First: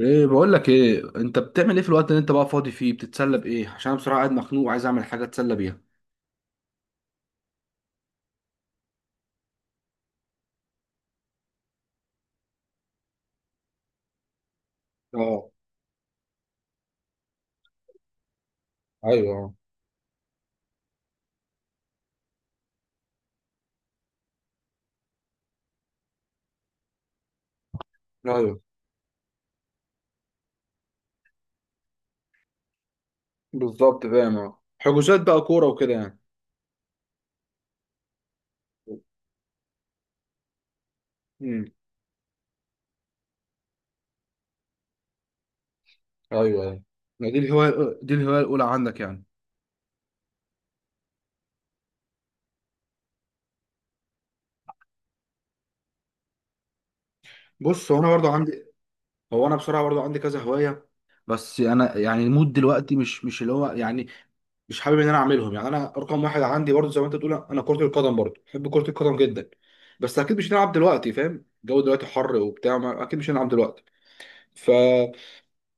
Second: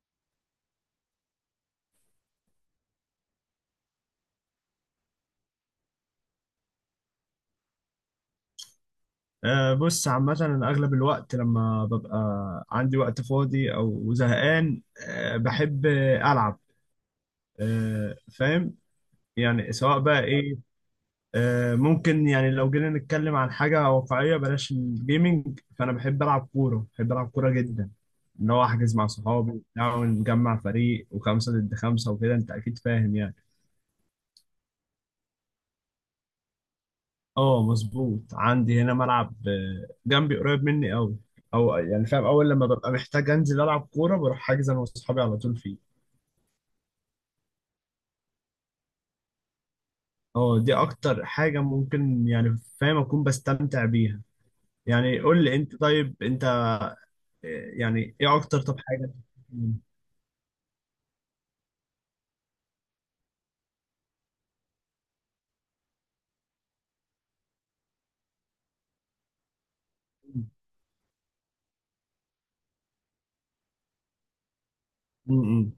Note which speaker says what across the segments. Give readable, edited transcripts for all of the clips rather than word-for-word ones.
Speaker 1: ايه بقول لك ايه؟ انت بتعمل ايه في الوقت اللي انت بقى فاضي فيه؟ بتتسلى بايه؟ عشان انا بصراحه قاعد مخنوق وعايز اعمل حاجه اتسلى بيها.
Speaker 2: بص، عامة أنا أغلب الوقت لما ببقى عندي وقت فاضي أو زهقان
Speaker 1: اه.
Speaker 2: بحب ألعب. أه، فاهم.
Speaker 1: ايوه
Speaker 2: يعني سواء بقى إيه. أه ممكن، يعني لو جينا نتكلم عن حاجة واقعية بلاش الجيمينج، فأنا بحب ألعب كورة، بحب ألعب كورة جدا. إن
Speaker 1: ايوه.
Speaker 2: هو أحجز مع صحابي وبتاع ونجمع فريق وخمسة ضد خمسة وكده، أنت أكيد فاهم يعني.
Speaker 1: بالظبط فاهم، اه، حجوزات بقى كوره وكده يعني.
Speaker 2: اه مظبوط. عندي هنا ملعب جنبي، قريب مني قوي.
Speaker 1: امم.
Speaker 2: او يعني فاهم، اول لما ببقى محتاج انزل العب كوره بروح حاجز انا واصحابي على طول فيه.
Speaker 1: ايوه ايوه. ما دي الهوايه الاولى عندك يعني.
Speaker 2: اه دي اكتر حاجه ممكن يعني فاهم اكون بستمتع بيها. يعني قول لي انت، طيب انت
Speaker 1: بص، هو انا
Speaker 2: يعني
Speaker 1: برضو
Speaker 2: ايه اكتر
Speaker 1: عندي،
Speaker 2: طب حاجه؟
Speaker 1: هو انا بصراحه برضو عندي كذا هوايه. بس انا يعني المود دلوقتي مش اللي هو يعني، مش حابب ان انا اعملهم. يعني انا رقم واحد عندي برضه، زي ما انت بتقول، انا كرة القدم برضه بحب كرة القدم جدا. بس اكيد مش هنلعب دلوقتي، فاهم؟ الجو دلوقتي حر وبتاع، اكيد مش هنلعب دلوقتي. ف
Speaker 2: امم.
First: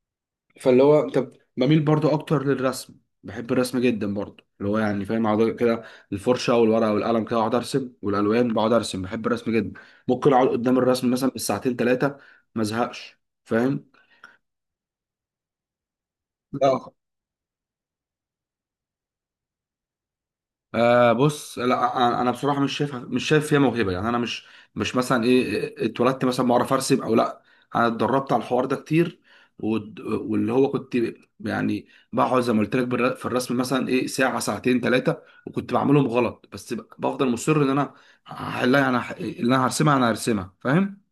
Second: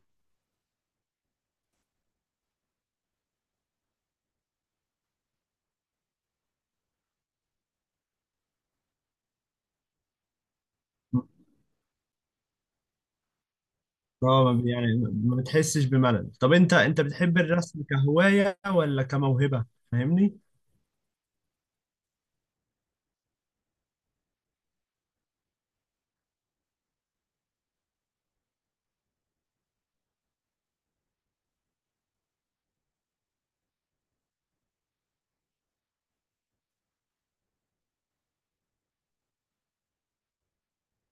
Speaker 1: فاللي هو انت، بميل برضه اكتر للرسم، بحب الرسم جدا برضه، اللي هو يعني فاهم، اقعد كده الفرشة والورقة والقلم، كده اقعد ارسم والالوان، بقعد ارسم، بحب الرسم جدا. ممكن اقعد قدام الرسم مثلا بالساعتين ثلاثة، ما ازهقش، فاهم؟
Speaker 2: اه ما بي- يعني ما بتحسش بملل؟ طب انت،
Speaker 1: لا.
Speaker 2: انت بتحب الرسم كهوايه ولا كموهبه؟ فاهمني؟
Speaker 1: آه، بص، لا انا بصراحه مش شايف فيها موهبه، يعني انا مش، مش مثلا ايه، اتولدت مثلا بعرف ارسم او لا، انا اتدربت على الحوار ده كتير. واللي هو كنت يعني بقعد زي ما قلت لك في الرسم مثلا ايه ساعه ساعتين ثلاثه، وكنت بعملهم غلط، بس بفضل مصر ان انا هحلها، انا، اللي انا هرسمها، فاهم؟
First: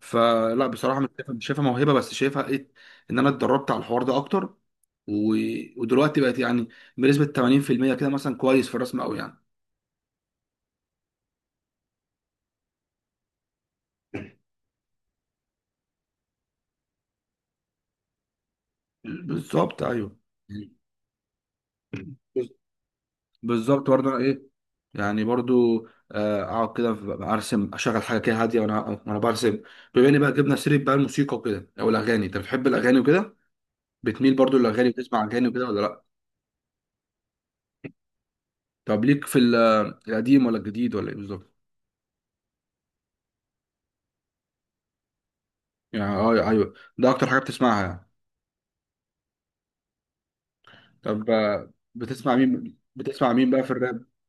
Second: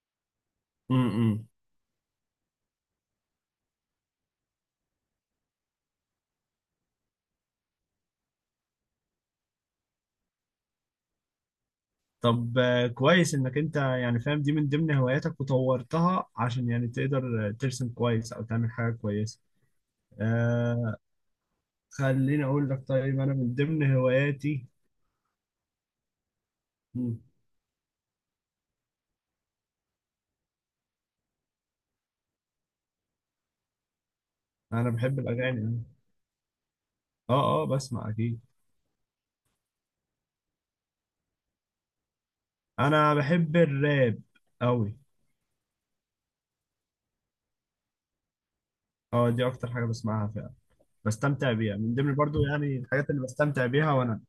Speaker 1: فلا
Speaker 2: م-
Speaker 1: بصراحه مش شايفها مش
Speaker 2: م.
Speaker 1: شايفها موهبه، بس شايفها ايه؟ ان انا اتدربت على الحوار ده اكتر، ودلوقتي بقت يعني بنسبه 80% كده مثلا كويس في الرسم قوي يعني.
Speaker 2: طب كويس انك انت يعني فاهم دي من ضمن هواياتك وطورتها عشان يعني تقدر ترسم كويس او تعمل حاجة كويسة.
Speaker 1: بالظبط، ايوه.
Speaker 2: آه، خليني اقول لك، طيب انا من
Speaker 1: بالظبط
Speaker 2: ضمن
Speaker 1: برضه، انا ايه
Speaker 2: هواياتي.
Speaker 1: يعني برضو، آه، اقعد كده
Speaker 2: مم.
Speaker 1: ارسم، اشغل حاجه كده هاديه، وانا، وانا برسم. بما اني بقى جبنا سيره بقى الموسيقى وكده، او الاغاني، انت بتحب الاغاني وكده؟ بتميل برضو للاغاني؟
Speaker 2: انا بحب
Speaker 1: بتسمع اغاني
Speaker 2: الاغاني
Speaker 1: وكده ولا
Speaker 2: أوي.
Speaker 1: لا؟
Speaker 2: اه اه، بسمع اكيد.
Speaker 1: طب ليك في القديم ولا الجديد ولا ايه بالظبط؟
Speaker 2: انا بحب الراب قوي.
Speaker 1: يعني، اه، ايوه، أيوه. ده اكتر حاجه بتسمعها يعني.
Speaker 2: اه دي اكتر حاجة بسمعها فعلا.
Speaker 1: طب،
Speaker 2: بستمتع
Speaker 1: آه،
Speaker 2: بيها، من ضمن
Speaker 1: بتسمع
Speaker 2: برضو يعني
Speaker 1: مين
Speaker 2: الحاجات اللي
Speaker 1: بتسمع مين بقى
Speaker 2: بستمتع
Speaker 1: في
Speaker 2: بيها
Speaker 1: الراب؟
Speaker 2: وانا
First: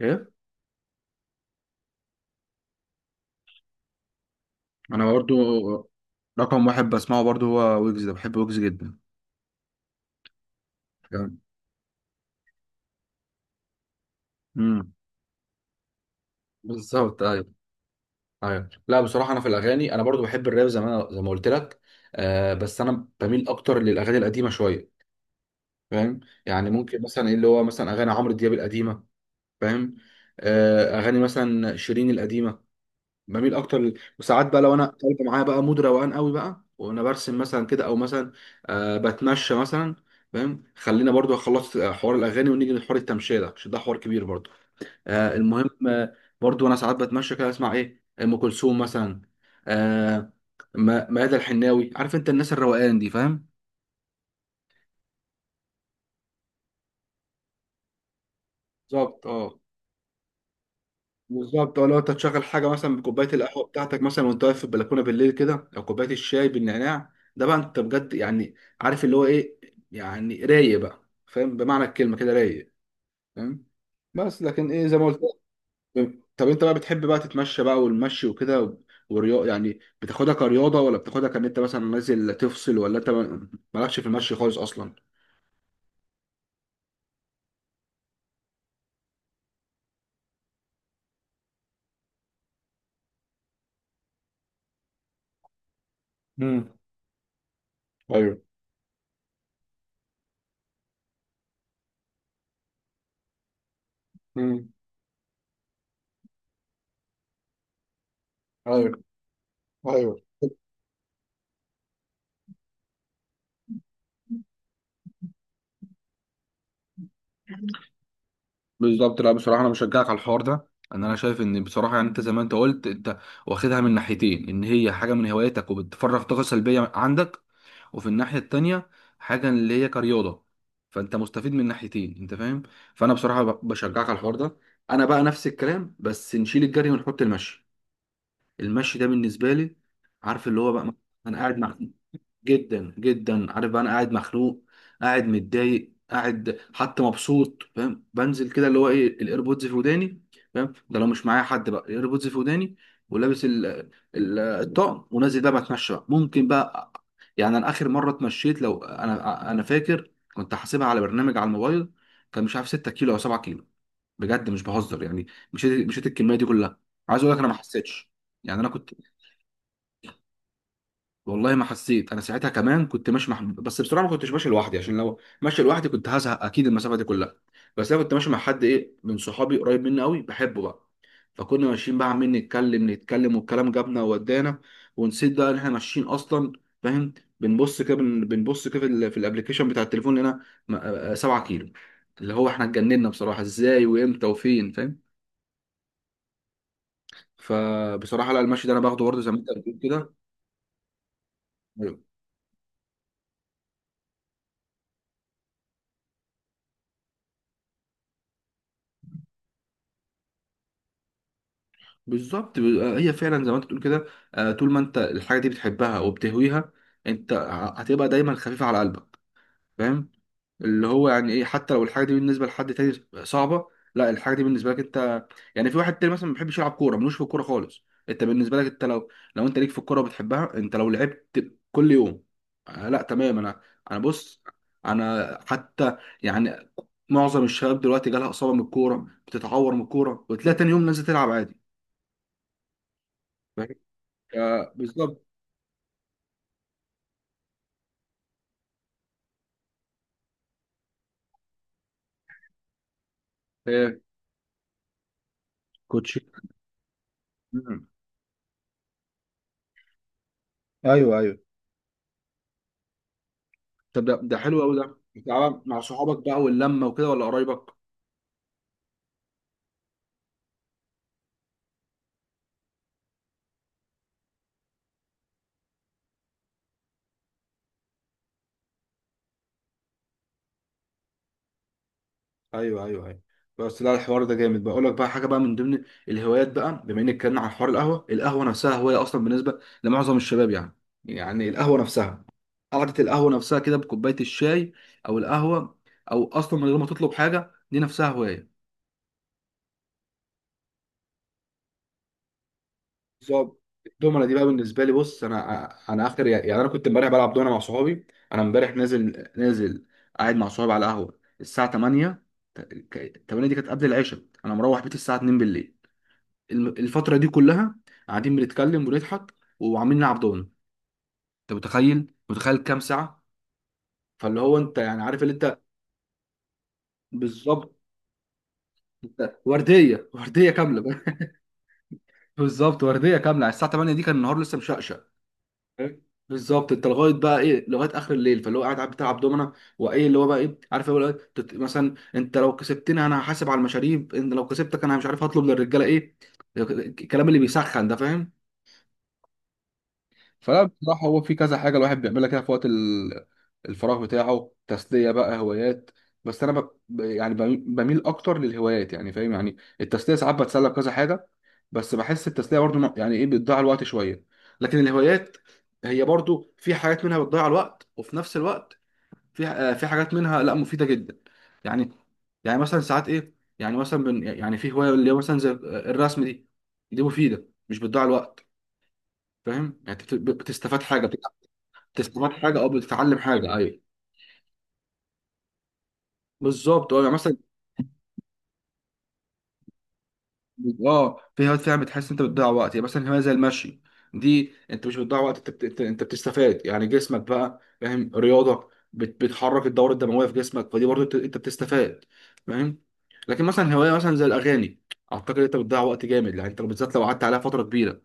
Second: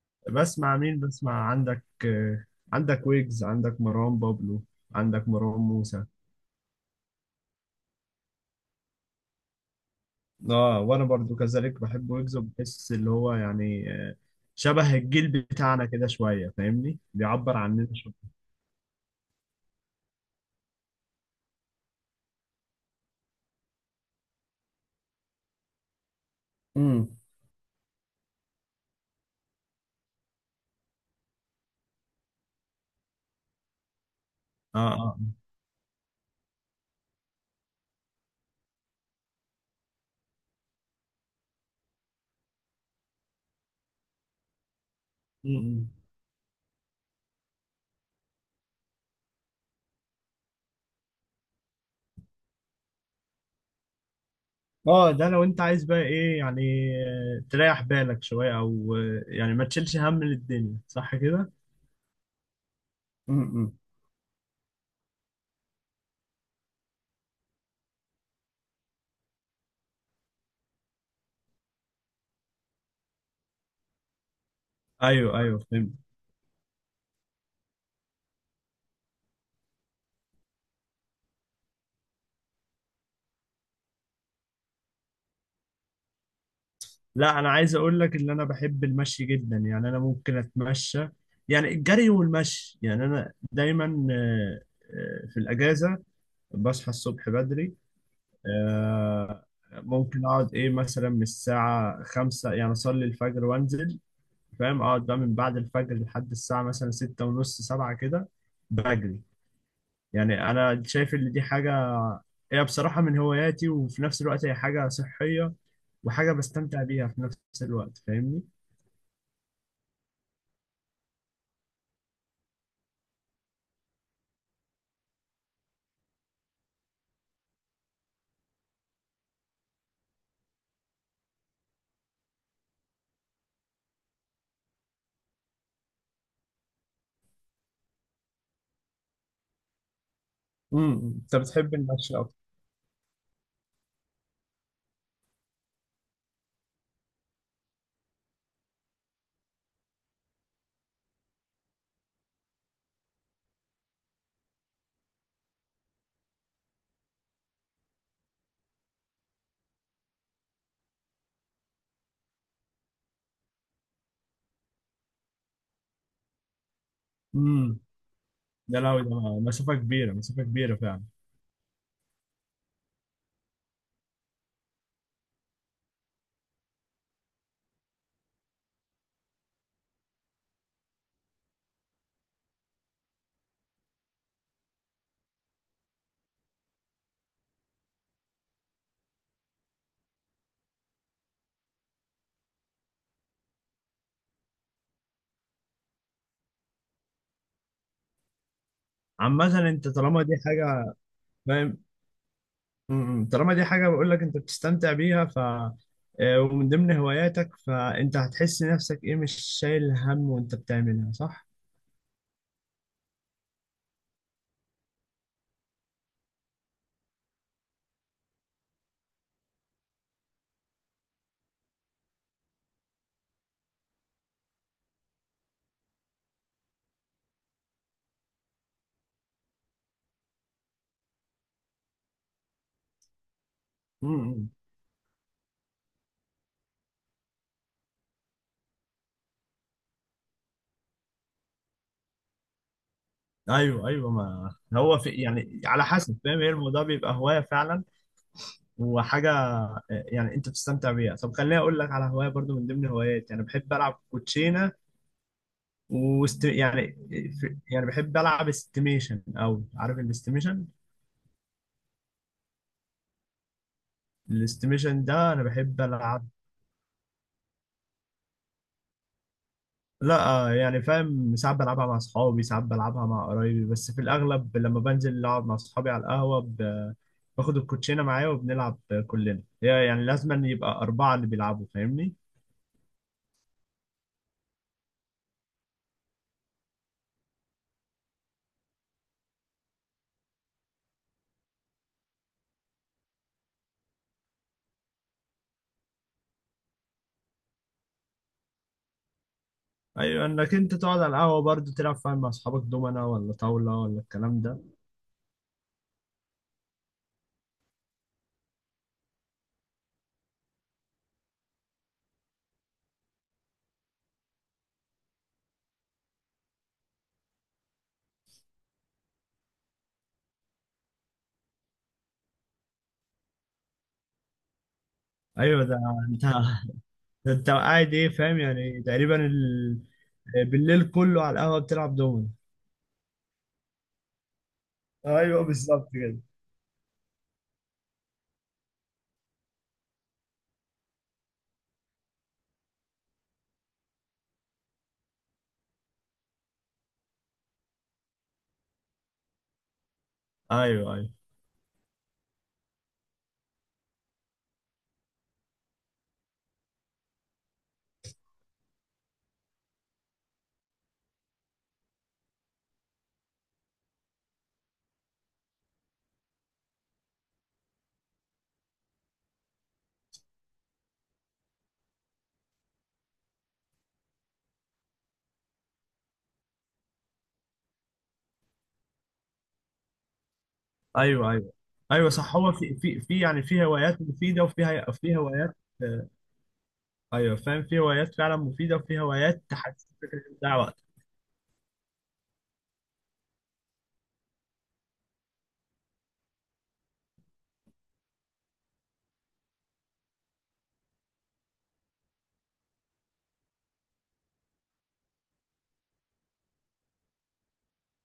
Speaker 1: ايه؟
Speaker 2: بسمع. مين بسمع؟ عندك عندك ويجز، عندك مروان بابلو،
Speaker 1: انا
Speaker 2: عندك
Speaker 1: برضو
Speaker 2: مروان موسى.
Speaker 1: رقم واحد بسمعه برضو هو ويجز، ده بحب ويجز جدا
Speaker 2: اه وانا
Speaker 1: يعني.
Speaker 2: برضو كذلك بحب ويجز. بحس اللي هو يعني
Speaker 1: مم.
Speaker 2: شبه الجيل بتاعنا كده شويه، فاهمني؟
Speaker 1: بالظبط، ايوه.
Speaker 2: بيعبر عننا شويه.
Speaker 1: ايوه، لا بصراحه انا في الاغاني انا برضو بحب الراب زي ما قلت لك، آه، بس انا بميل اكتر للاغاني القديمه شويه، فاهم؟ يعني ممكن
Speaker 2: امم.
Speaker 1: مثلا ايه، اللي هو مثلا اغاني عمرو دياب القديمه، فاهم؟ آه، اغاني مثلا شيرين القديمه، بميل اكتر ل... وساعات بقى لو
Speaker 2: اه
Speaker 1: انا
Speaker 2: اه.
Speaker 1: طالب، معايا بقى مود روقان قوي بقى، وانا برسم مثلا كده، او مثلا، آه، بتمشى مثلا، فاهم؟ خلينا برضو خلصت حوار الاغاني ونيجي لحوار التمشيه ده، عشان ده حوار كبير برضو. آه،
Speaker 2: م-
Speaker 1: المهم،
Speaker 2: م.
Speaker 1: آه، برضو انا ساعات بتمشى كده، اسمع ايه، ام كلثوم مثلا، آه، ميادة الحناوي، عارف انت الناس الروقان دي، فاهم؟
Speaker 2: اه ده لو انت عايز بقى ايه يعني تريح بالك شويه او
Speaker 1: بالظبط،
Speaker 2: يعني
Speaker 1: اه.
Speaker 2: ما تشيلش هم للدنيا، صح كده؟
Speaker 1: بالظبط، اه، لو انت تشغل حاجه مثلا بكوبايه القهوه
Speaker 2: امم.
Speaker 1: بتاعتك مثلا، وانت واقف في البلكونه بالليل كده، او كوبايه الشاي بالنعناع ده، بقى انت بجد يعني عارف اللي هو ايه، يعني رايق بقى، فاهم، بمعنى الكلمه كده رايق، فاهم؟ بس لكن ايه، زي ما قلت.
Speaker 2: ايوه ايوه فهمت.
Speaker 1: طب انت بقى بتحب بقى تتمشى بقى والمشي وكده والرياضة؟ يعني بتاخدها كرياضة، ولا بتاخدها كان انت مثلا نازل تفصل، ولا انت مالكش في المشي خالص اصلا؟
Speaker 2: لا، انا عايز اقول لك ان انا بحب المشي جدا، يعني انا ممكن اتمشى. يعني الجري والمشي، يعني انا دايما في الاجازه
Speaker 1: امم.
Speaker 2: بصحى الصبح بدري.
Speaker 1: ايوه.
Speaker 2: آه، ممكن اقعد ايه مثلا من الساعة 5، يعني اصلي الفجر وانزل.
Speaker 1: امم.
Speaker 2: فاهم، اقعد بقى من بعد الفجر لحد الساعة مثلا ستة ونص سبعة كده
Speaker 1: ايوه
Speaker 2: بجري.
Speaker 1: ايوه.
Speaker 2: يعني انا شايف ان دي حاجة، هي بصراحة من هواياتي وفي نفس الوقت هي حاجة صحية وحاجة بستمتع بيها في نفس الوقت، فاهمني؟
Speaker 1: بالظبط، لا بصراحة أنا بشجعك على الحوار ده. أن أنا شايف إن بصراحة يعني أنت، زي ما أنت قلت، أنت واخدها من ناحيتين، إن هي حاجة من هواياتك وبتفرغ طاقة سلبية عندك، وفي الناحية التانية حاجة اللي هي كرياضة، فانت مستفيد من ناحيتين، انت فاهم؟ فانا بصراحة، بشجعك على الحوار ده. انا بقى نفس الكلام، بس نشيل الجري ونحط المشي. المشي ده بالنسبة لي، عارف اللي هو بقى،
Speaker 2: امم. انت
Speaker 1: انا قاعد
Speaker 2: بتحب
Speaker 1: مع،
Speaker 2: المشي اكتر.
Speaker 1: جدا جدا، عارف بقى انا قاعد مخنوق، قاعد متضايق، قاعد حتى مبسوط، فاهم، بنزل كده اللي هو ايه، الايربودز في وداني، فاهم؟ ده لو مش معايا حد بقى، الايربودز في وداني، ولابس ال ال الطقم، ونازل بقى بتمشى بقى. ممكن بقى، يعني انا اخر مره اتمشيت، لو انا فاكر كنت حاسبها على برنامج على الموبايل، كان مش عارف 6 كيلو او 7 كيلو، بجد مش بهزر يعني، مشيت الكميه دي كلها. عايز اقول لك انا ما
Speaker 2: امم.
Speaker 1: حسيتش، يعني انا
Speaker 2: ده
Speaker 1: كنت،
Speaker 2: لو ده مسافة كبيرة، مسافة كبيرة فعلا.
Speaker 1: والله ما حسيت انا، ساعتها كمان كنت ماشي مع، بس بصراحه ما كنتش ماشي لوحدي، عشان لو ماشي لوحدي كنت هزهق اكيد المسافه دي كلها. بس انا كنت ماشي مع حد ايه، من صحابي قريب مني قوي، بحبه بقى، فكنا ماشيين بقى عمالين نتكلم نتكلم، والكلام جابنا وودانا، ونسيت بقى ان احنا ماشيين اصلا، فاهم؟ بنبص كده، بنبص كده في في الابليكيشن بتاع التليفون، لقينا آه، 7 كيلو، اللي هو احنا اتجننا بصراحه، ازاي وامتى وفين، فاهم؟ فبصراحه لا، المشي ده انا باخده برضه زي ما انت
Speaker 2: عامة
Speaker 1: بتقول
Speaker 2: انت
Speaker 1: كده.
Speaker 2: طالما دي حاجة، فاهم. امم. طالما دي حاجة بقول لك انت بتستمتع بيها، ف ومن ضمن هواياتك، فانت هتحس نفسك ايه مش شايل هم وانت بتعملها، صح؟
Speaker 1: بالظبط، آه، هي فعلا زي ما انت بتقول كده. آه، طول ما انت الحاجه دي بتحبها وبتهويها، انت، هتبقى دايما خفيفه على قلبك، فاهم؟ اللي هو يعني ايه، حتى لو الحاجه دي بالنسبه لحد تاني صعبه، لا، الحاجه دي بالنسبه لك انت، يعني في واحد تاني مثلا ما بيحبش يلعب كوره، ملوش في الكوره خالص، انت بالنسبه لك انت لو، لو انت ليك في الكوره وبتحبها، انت لو لعبت كل يوم، آه، لا تمام. انا، انا بص،
Speaker 2: امم.
Speaker 1: انا حتى يعني، معظم الشباب دلوقتي جالها اصابه من الكوره، بتتعور من الكوره وتلاقي تاني يوم نازل تلعب عادي.
Speaker 2: ايوه ايوه. ما
Speaker 1: آه،
Speaker 2: هو في
Speaker 1: بالظبط.
Speaker 2: يعني على حسب فاهم. هي الموضوع بيبقى هوايه فعلا وحاجه يعني انت بتستمتع بيها. طب خليني اقول لك على هوايه برضو من ضمن هواياتي، انا بحب
Speaker 1: هي
Speaker 2: العب كوتشينه
Speaker 1: كوتشي.
Speaker 2: يعني
Speaker 1: مم.
Speaker 2: يعني بحب العب استيميشن، او عارف الاستيميشن؟
Speaker 1: ايوه ايوه. طب ده حلو قوي، ده
Speaker 2: الاستيميشن ده انا
Speaker 1: بتلعبها مع
Speaker 2: بحب
Speaker 1: صحابك
Speaker 2: العب.
Speaker 1: بقى واللمه وكده، ولا قرايبك؟
Speaker 2: لا يعني فاهم، ساعات بلعبها مع اصحابي، ساعات بلعبها مع قرايبي، بس في الاغلب لما بنزل اقعد مع اصحابي على القهوه باخد الكوتشينه معايا وبنلعب كلنا. هي يعني لازم أن يبقى 4 اللي بيلعبوا، فاهمني؟
Speaker 1: ايوه ايوه ايوه. بس لا، الحوار ده جامد، بقول لك بقى حاجه بقى من ضمن الهوايات بقى، بما انك اتكلمنا عن حوار القهوه، القهوه نفسها هوايه اصلا بالنسبه لمعظم الشباب يعني. يعني القهوه نفسها، قعده القهوه نفسها كده بكوبايه الشاي او القهوه، او اصلا من غير ما تطلب حاجه، دي نفسها هوايه.
Speaker 2: ايوه انك انت تقعد على القهوه برضه تلعب فاهم مع اصحابك دومنا ولا
Speaker 1: بالظبط،
Speaker 2: طاوله ولا
Speaker 1: الدومنه دي
Speaker 2: الكلام
Speaker 1: بقى
Speaker 2: ده.
Speaker 1: بالنسبه لي، بص انا اخر، يعني انا كنت امبارح بلعب دومنه مع صحابي. انا امبارح نازل نازل، قاعد مع صحابي على القهوه الساعه 8، 8 دي كانت قبل العشاء، انا مروح بيتي الساعه 2 بالليل، الفتره دي كلها قاعدين بنتكلم ونضحك، وعاملين نلعب دومنه. انت متخيل؟ متخيل كام ساعه؟ فاللي هو انت يعني عارف اللي انت،
Speaker 2: ايوه ده انت ده انت
Speaker 1: بالظبط.
Speaker 2: قاعد ايه فاهم يعني تقريبا
Speaker 1: انت ورديه، ورديه كامله.
Speaker 2: بالليل كله على القهوه بتلعب دومنا.
Speaker 1: بالظبط، ورديه كامله، على الساعه 8 دي كان النهار لسه مشقشق.
Speaker 2: ايوه بالظبط كده.
Speaker 1: بالظبط، انت لغايه بقى ايه، لغايه اخر الليل، فاللي هو قاعد بتلعب دومنا، وايه اللي هو بقى ايه، عارف اللي هو ايه، مثلا انت لو كسبتني انا هحاسب على المشاريب، انت لو كسبتك انا مش عارف هطلب للرجاله ايه، الكلام اللي بيسخن ده، فاهم؟ فلا
Speaker 2: ايوه
Speaker 1: بصراحة،
Speaker 2: ايوه
Speaker 1: هو في كذا حاجة الواحد بيعملها كده في وقت الفراغ بتاعه، تسلية بقى، هوايات. بس أنا يعني بميل أكتر للهوايات، يعني فاهم، يعني التسلية ساعات بتسلى بكذا حاجة، بس بحس التسلية برضو يعني إيه، بتضيع الوقت شوية، لكن الهوايات هي برضو، في حاجات منها بتضيع الوقت، وفي نفس الوقت في، آه، في حاجات منها لا، مفيدة جدا يعني. يعني مثلا ساعات إيه، يعني مثلا يعني في هواية اللي هو مثلا زي الرسم دي، دي مفيدة، مش بتضيع الوقت، فاهم؟ يعني بتستفاد حاجة،
Speaker 2: ايوه. ايوه ايوه
Speaker 1: تستفاد
Speaker 2: صح. هو
Speaker 1: حاجه او
Speaker 2: في في
Speaker 1: بتتعلم
Speaker 2: في يعني
Speaker 1: حاجه،
Speaker 2: في
Speaker 1: ايوه.
Speaker 2: هوايات مفيده وفي في هوايات آه،
Speaker 1: بالظبط، اه، يعني مثلا،
Speaker 2: ايوه فاهم، في هوايات فعلا مفيده وفي هوايات تحسسك ان انت بتضيع وقت.
Speaker 1: اه، في هوايات فعلا بتحس انت بتضيع وقت، يعني مثلا هوايه زي المشي دي، انت مش بتضيع وقت، انت أنت بتستفاد، يعني جسمك بقى فاهم رياضه، بتحرك الدوره الدمويه في جسمك، فدي برضه أنت بتستفاد، فاهم؟ لكن مثلا هوايه مثلا زي الاغاني، اعتقد انت بتضيع وقت جامد، يعني انت بالذات لو قعدت عليها فتره كبيره،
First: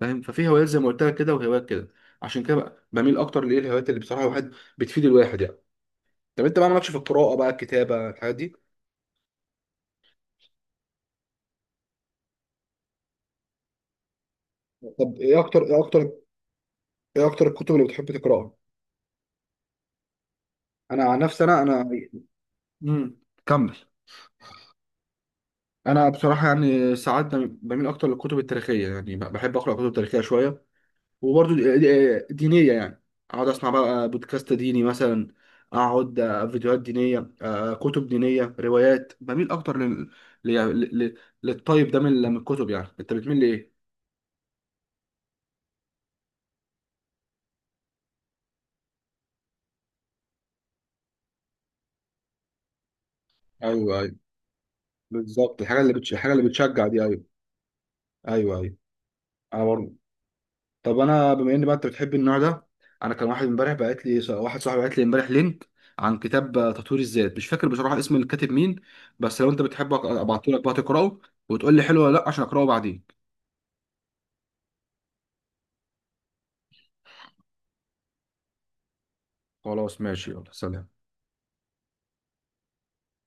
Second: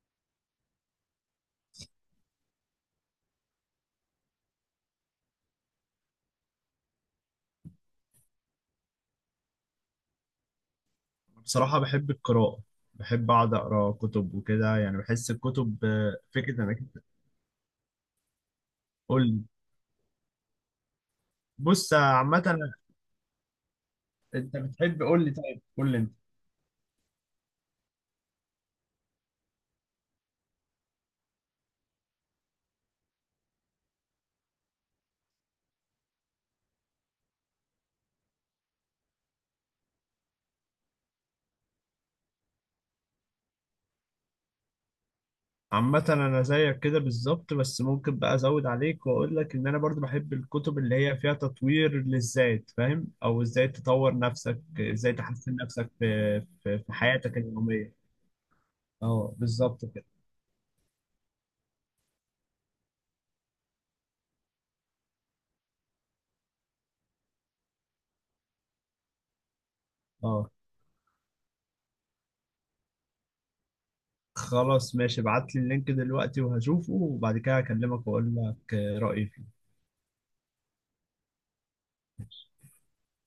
Speaker 1: فاهم؟ ففي هوايات زي ما قلت لك كده وهوايات كده، عشان كده بقى بميل اكتر لايه، الهوايات اللي بصراحه الواحد، بتفيد الواحد يعني. طب انت بقى مالكش في القراءه بقى، الكتابه، الحاجات دي؟
Speaker 2: أنا بصراحه بحب القراءه، بحب اقعد اقرا كتب وكده. يعني
Speaker 1: طب
Speaker 2: بحس
Speaker 1: ايه اكتر،
Speaker 2: الكتب
Speaker 1: ايه اكتر
Speaker 2: فكره انك
Speaker 1: ايه اكتر الكتب اللي بتحب تقراها؟
Speaker 2: قول لي.
Speaker 1: انا عن نفسي، انا
Speaker 2: بص عامه.
Speaker 1: امم، كمل.
Speaker 2: انت بتحب، قول لي، طيب قول لي
Speaker 1: انا
Speaker 2: انت.
Speaker 1: بصراحه يعني ساعات بميل اكتر للكتب التاريخيه، يعني بحب اقرا كتب تاريخيه شويه، وبرضو دينيه يعني، اقعد اسمع بقى بودكاست ديني مثلا، اقعد، آه، فيديوهات دينيه، آه، كتب دينيه، روايات، بميل اكتر لل... ل... ل... للطيب ده، من الكتب. يعني انت بتميل لايه؟
Speaker 2: عامة أنا زيك كده بالظبط، بس ممكن بقى أزود عليك وأقول لك إن أنا برضو بحب الكتب اللي هي فيها تطوير للذات، فاهم؟ أو إزاي
Speaker 1: ايوه ايوه.
Speaker 2: تطور نفسك، إزاي تحسن
Speaker 1: بالظبط، الحاجه
Speaker 2: نفسك
Speaker 1: اللي الحاجه
Speaker 2: في
Speaker 1: اللي
Speaker 2: في,
Speaker 1: بتشجع
Speaker 2: في
Speaker 1: دي، ايوه.
Speaker 2: حياتك اليومية.
Speaker 1: ايوه ايوه.
Speaker 2: أه
Speaker 1: انا
Speaker 2: بالظبط
Speaker 1: برضو،
Speaker 2: كده.
Speaker 1: طب انا بما ان بقى انت بتحب النوع ده، انا كان واحد امبارح بعت لي، واحد صاحبي بعت لي امبارح لينك عن كتاب تطوير الذات، مش فاكر بصراحه اسم الكاتب مين، بس لو انت بتحبه
Speaker 2: أه
Speaker 1: ابعته لك بقى تقراه، وتقول لي حلو ولا لا، عشان اقراه بعدين.
Speaker 2: خلاص ماشي، ابعت لي اللينك دلوقتي وهشوفه وبعد كده هكلمك وأقول لك رأيي فيه.
Speaker 1: خلاص، ماشي، يلا، سلام.